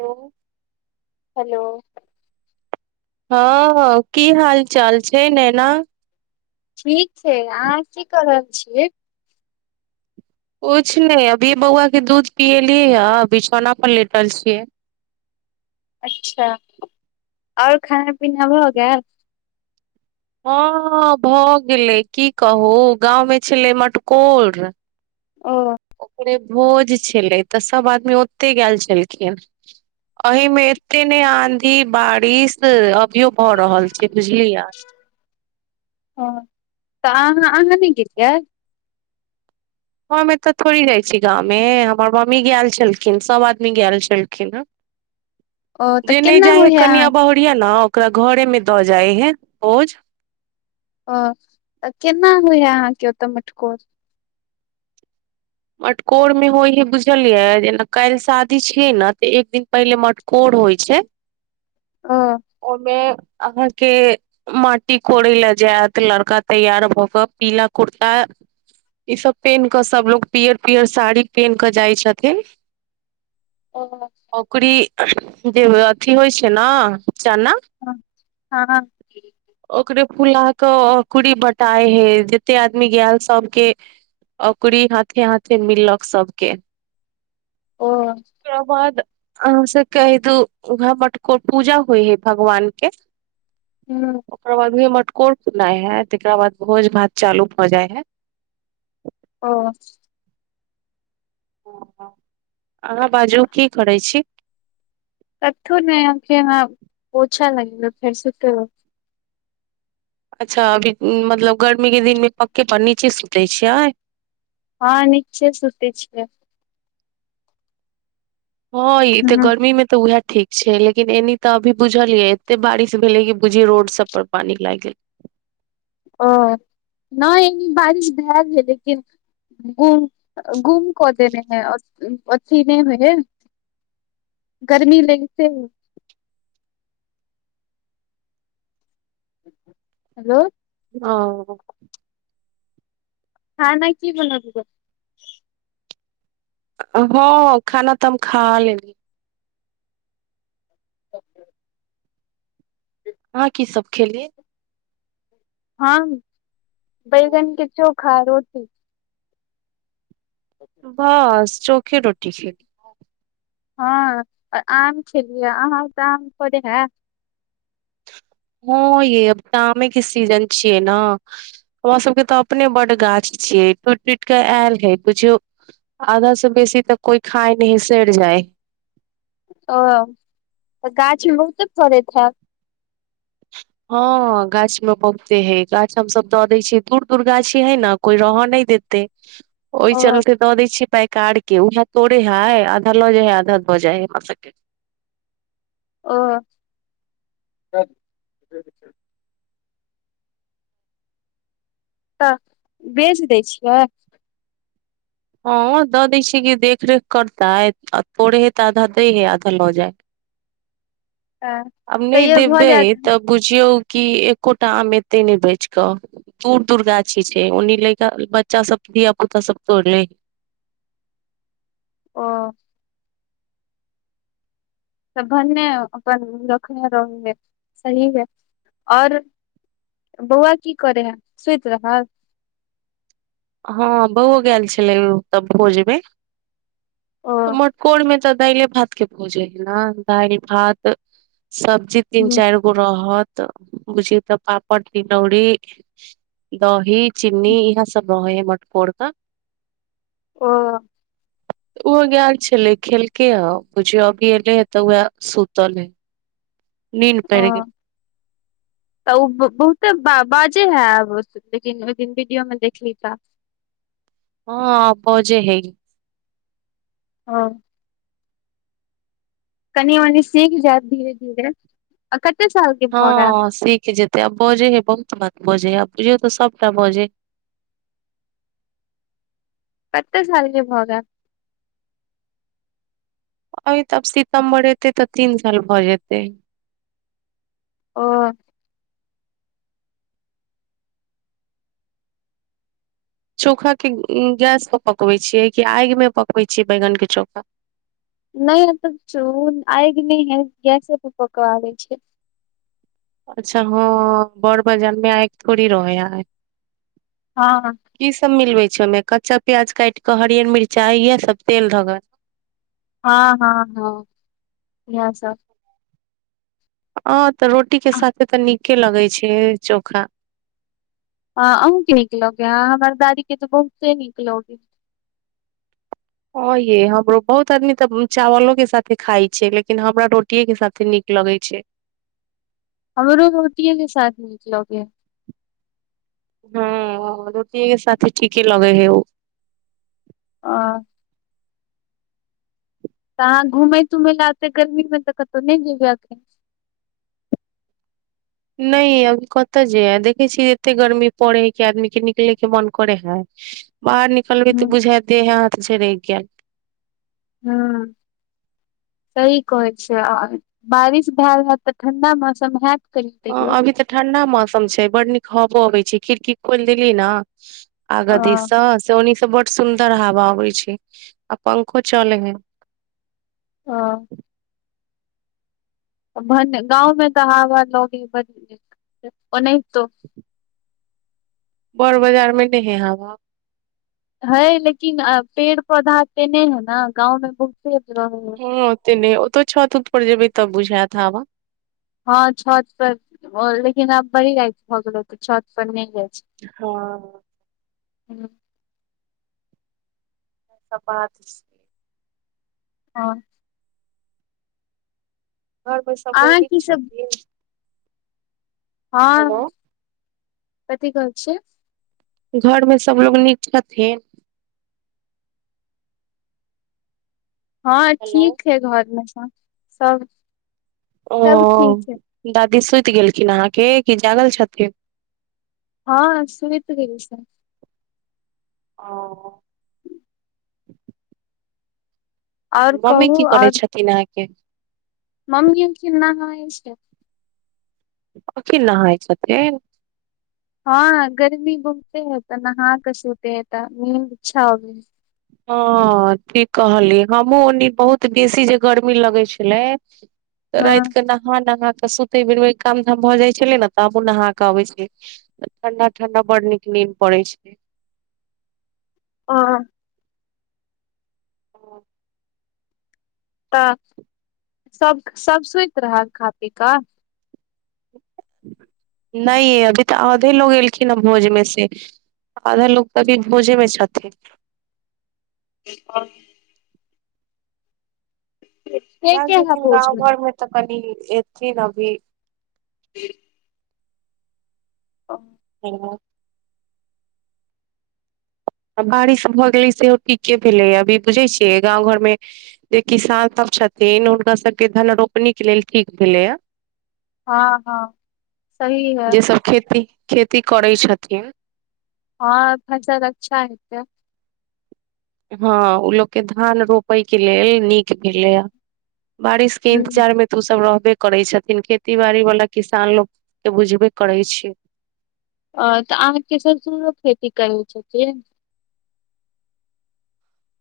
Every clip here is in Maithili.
लो हेलो हँऽ की हाल चाल छैय नेैना ठीक छैय अहाँ की कऽ रहल छियै कुछ नै अभी बौआ के दूध पियली अ बिछौना प लेटल छियै अच्छा आओर खाना पीना भऽ गेएल हँ भऽ गेलै की कहू गाँंव मे छलै मटकोर ओ ओकरे भोज छलै तऽ सब आदमी ओते गएल छलखिन अही मे एते नै आंधी बारिश अप [unintelligible] भऽ रहल छैय बुझलियै हँ तऽ अहाँ अहाँ नै गेलियाय हम एतऽ थोड़ी जाइ छीयै गामे हमर मम्मी गएल छलखिन सब आदमी गएल छलखिन हॅं ओ तऽ केना होइया अहाँ पियै न ओकरा घरे मे दऽ जाय हैं भोज ओ तऽ केना होइहा अहाँके ओतऽ मटकोर मटकोरमे होइ हइ बुझलियै जेना काल्हि शादी छियै न तऽ एक दिन पहिले मटको कोर होइ छैय [inaudible] ओयमे अहाँके माटि कोड़ै लऽ जात लड़का तैयार भऽ कऽ पीला कुर्ता ई सब पेनकऽ सबलोक पीअर पीअर साड़ी पेनकऽ जाइ छथिन ओ ओकरी जे अथी होइ छैय नऽ चना ह हॅं ओकरे फुला कऽ ओकड़ी बटाई हइ जते आदमी गैल सब केँ ओकड़ी हाथे हाथे मिलक सब केँ ओ ओकरा बाद अहाँ से कैह दू मटको पूजा होइ हइ भगवान केँ हुँ ओकर बाद मे मटकोर खुननाय हैत तेकरा बाद भोज भात चालू भऽ जाय है हँ अहाँ बाजू की करै छी कथु नय हम फेर आब पोछा लगेबै फेर सुतबै अच्छऽ अभी मतलब गर्मी केँ दिन मे पक्के पर नीचे सुतैय छियै हँ नीचे सूतै छियै हँ ई तऽ ह गर्मी मे तऽ उहै ठीक छैय लेकिन एनी तऽ अभी बुझलियै एत्ते बारिश भेले कि बुझि रोड सब पर पानी लाइग गेल ओ नय एनि बारिश भए गेलै लेकिन उ गुम- गुम कऽ देने हय अ अथि नय है गर्मी लगिते है हलो ओ खाना की बनबियै हँ खाना तऽ हम खा लेलि [inaudible] अहाँ की सब खेलियै हम बैगन केँ चोखा रोटी बस चोखे रोटी खे हँ अ आम खेलियै अहाँ ओतऽ आम फरैय है हँ यै अब तऽ आमे केँ सीजन छियै नऽ हमरा सब केँ तऽ अपने बड्ड गाछ छियै टूइट टूइट कऽ एल हैय बुझियै आधा सँ बेसी तऽ कोई खाय नय हइ सैर जाय ओ त गाछि मे बहुते फड़ैत हैत हँ गाछ मे बहुते हइ गाछ हमसब द दैय छी दूर दूर गाछी हैय न कोई रह नय देतै [inaudible] ओय चलते द दै छियै पैकार केँ उहै तोरै हाइ आधा लऽ जाय हइ आधा द जाय हइ हमरा सब केँ ओ त बेच दैय छियै हँ द दैय छियै कि देखरेख करताइथ अ तोड़ै हइ तऽ आधा दैय हइ आधा लऽ जाय [inaudible] आब नय तैयो भऽ देबै जायत तब बुझियौ कि एकोटा आम एतैय नय बैच कऽ दूर दूर गाछी छैय ओनी लेयका बच्चा सब धिया पुता सब तोड़ लै ओ तऽ भने अपन रखने रहिये सही यऽ आओर बौआ की करे हैय सुइत रहल हँ बौओ गेल छलै उतऽ भोज मे ओ मटकोर मे तऽ दाइले भात केँ भोज रहै नऽ दाइल भात सब्जी तीन चाइर गै रहत बुझियै तऽ पापड़ तिलौरी दही चीनी इहे सब रहैय मटकोर क ओ ओ गएल छलैय खेलकै ह बुझीय अभी एलै ह त उएह सुतलय है अ त उ ब बहुते बा बाजे हैब लेकिन लेकिन वीडियो मे देखली त हँ बजैय हइ हँ कनि मनि सीख जेएत धीरे धीरे आ कत्ते साल के भऽ गेल हँ सीख जेतैय आब बजै हय बहुत बात बजैय आ बुझियौ त सबटा बात बजय है कत्ते सालके भ गेएल अइ तब सीतम्बर एतय तब तीन साल भ जेतैय ओ चोखा के उँ गैस प पकबय छियै कि आगि मे पकबय छियै बैगन के चोखा नै [unintelligible] आगि नै है गैसे प पका लै छियै अच्छा हँ बड़ [unintelligible] थोड़ी रहैहाय हँ की सब मिलबै छियै ओइमे कच्चा प्याज काटि कऽ हरियर मिरचाय ये सब तेल धक। हाॅं हाॅं हाॅं इहए सब। हँ त रोटी के साथे त नीके लगैय छैय चोखा आ अहूँके नीक लगै हा हमर दादी के त बहुते नीक लगैय हँ यै हमरो बहुत आदमी त उ चावलो के साथे खाई छैय लेकिन हमरा रोटीे के साथे नीक लगैय छैय हमरो रोटिये के साथ निक लगगया हूँ हाॅं रोटियेके साथे ठीके लगै है उ अ तऽ अहाँ घुमै तुमैय लए आतै गर्मी मे तऽ कतहु नै जेबै अखन। नैये अभी कतऽ जेय देखै छी कते गर्मी पड़े हय कि आदमी के निकले के मन करै हाय बाहर निकलबी तऽ हूँ बुझा देह हाथ झररक गेएल। हूॅं। सही कहै छिये आ-आ बारिश भएल हएत तऽ ठंडा मौसम हयत। ह अभी तऽ ठंडा मौसम छै बड नीक हबो अबै छै खिड़की खोलि देलीयै न। अ आगा दी सॅं। स ओनी स बड सुंदर हवा आबै छै आ पंखो चलै हय। हाॅं। गाँवमे तऽ हवा लगे ब नहि तो [unintelligible] बड़ बाजार मे नै है हवा। है लेकिन अ पेड़ पौधा एते नै है ने गाँव मे बहुत। हाॅं ओते नै है ओते छत उत पर जेबै तब बुझात हबा। हाॅं छत पर लेकिन आब बरी रायेत भ गेलै त छत पर नै जाय छियै हाॅं। हूॅं। सब बात छै हाॅं। घर मे सबलोग अहाँ नीक की सब छथिन। हाॅं हेलो कथि कहल छियै घर में सबलोग नीक छथिन। हाॅं हेलो ठीक है घर मे सब-सब। ओ दादी सुत गेलखिन अहाँके की जागल छथिन। हाॅं सुत गेल छै। ओह। आओर मम्मी कहू कि करै आओर छथिन अहाँके। मम्मी खिन नहाई छै। अजिन नहाई छथिन। हाॅं गर्मी बहुते है त नहा कऽ सुते होत नींद अच्छा अबै ह। हाॅं ठीक कहलियै हमहुँ ओनी बहुत बेसी जे य गर्मी लगै छलै। हँ रायेत कऽ नहा नहा क सुतैबेर काम धाम भऽ जाइ छले ने तऽ हमहूँ नहा कऽ आबै छलिए। तऽठंडा-ठंडा बड नीक नीन पड़ै छै ले। हाॅंऽ। हाॅंऽ। तऽ सब-सब सुत रहल खा पी कऽ नैय ये अभी तऽ आधे लोग एलखिन ह भोज मे से आधा लोक तऽ अभी भोजे मे छथिन। आ। [inaudible] के आइल के है छथिन भोज गाँव घर मे तऽ कनि एथिन अभी पी। हाॅं। ह [inaudible] आई बारिश भऽ गेलै सेहो ठीके भेलै अभी बुझै छियै गाँव घरमे। जे किसान सब छथिन हुनका सबके धन रोपनी के लेल ठीक भेलै आ हँ हँ सही है जै सब खेती-खेती करै छथिन। हाॅंऽ फसल अच्छा हेते। हाॅं ओ लोकके धान रोपयके लेल नीक भैलेए। बारिश के ह इन्तजारमे तो सब रहबेऽ करै छथिन खेती बाड़ी वाला किसान लोग के बुझबे करै छै। अऽतऽ अहाँके ससूरो खेती करैत छथिन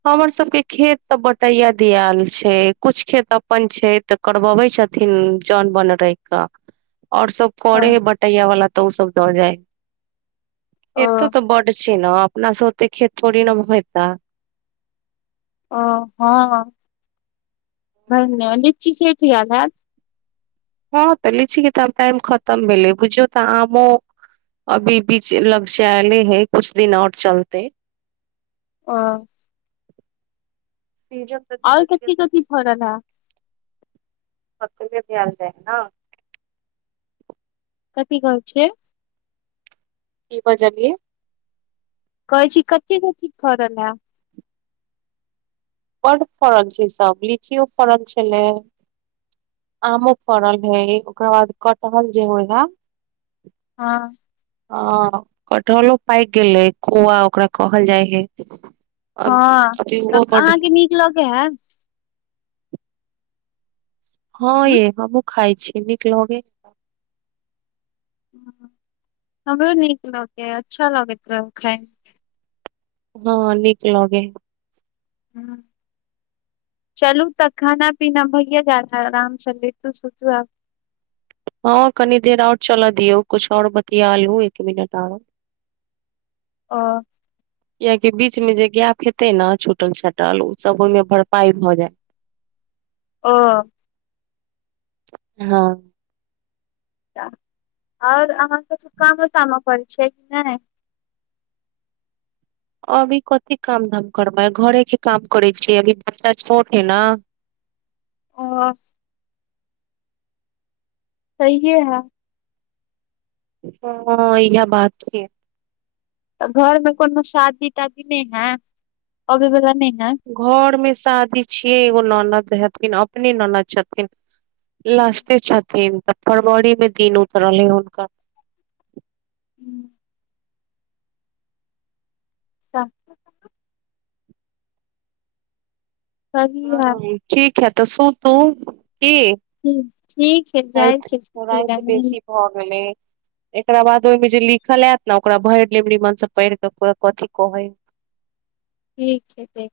हमर सबके खेत तऽ बटैया दियाल छै कुछ खेत तऽ अपन छै। करबबै छथिन जन बन र रैख कऽ आओर सब ओ करै हय बटैय वाला तऽ ओ सब दऽ जाय है एतो तऽ बड छै न अपनाओतेऽ खेतथोरी न भैए ऐते ओऽ हँ भैने लीची सेठ गैल हयैत हँ। लिची कऽ त टाइम खतम भेलेए बुझियो तऽ अभी बीच लग्चालय है कुछ दिन आऔर चलते ओऽ सीजऽ आओर कभी कथी फरल है। [inaudible] कथि कहेय छै की बजलिए कहै छी कते कथी फरल है बड फड़न छै सब लीची ओ फड़न छलै आमो फड़ल है ओकरा बाद कटहल जे होइ है हँ ह कटहलो पाकि गेलै कुआ ओकरा कहल जाइ हे। हँ तऽ अहाँके नीक लगे है। हँ ह ये हमहु खाइ छीयै नीक लगे। हमरो नीक लगै अच्छा लगैत रह खायमे। हँ नीक लगे है। हू चलू तऽ खान पीना भैए जा आराम सँ लेटु सुतु आब। हँ कनी देर आओर चल दियऔ कुछ आओर बतियालु एक मिनट आरो ओ कियाकि बीच में जे गैप हेते ने छूटल छाटल ओ सब ओहिमे भरपाई भ जायत। ओ। हँ आओर अहाँ कछु कामो तामो करै छीये कि नहि। अभी कथी काम धाम करबै घरे के काम करै छियै अभी बच्चा छोट है न। ओ। सहिए है ओ इहे बात है। तऽ घर मे कोनो शादी तादी नहि है अबै वला नहि है घर मे शादी छियै एगो ननद हथिन अपने ननद छथिन लास्टे छथिन तऽ फरवरी मे दिन उतरलै हुनकर। हू सभ। सही है ह ठीक है तऽ सु तू की ह ठीक है जाय फी रहै। हो गेल लेय। एकरा बाद ओहिमे जे लिखल आयत ने ओकरा भरि नीमन से पढ़ के कथी कहे है। ठीक है देखबैय।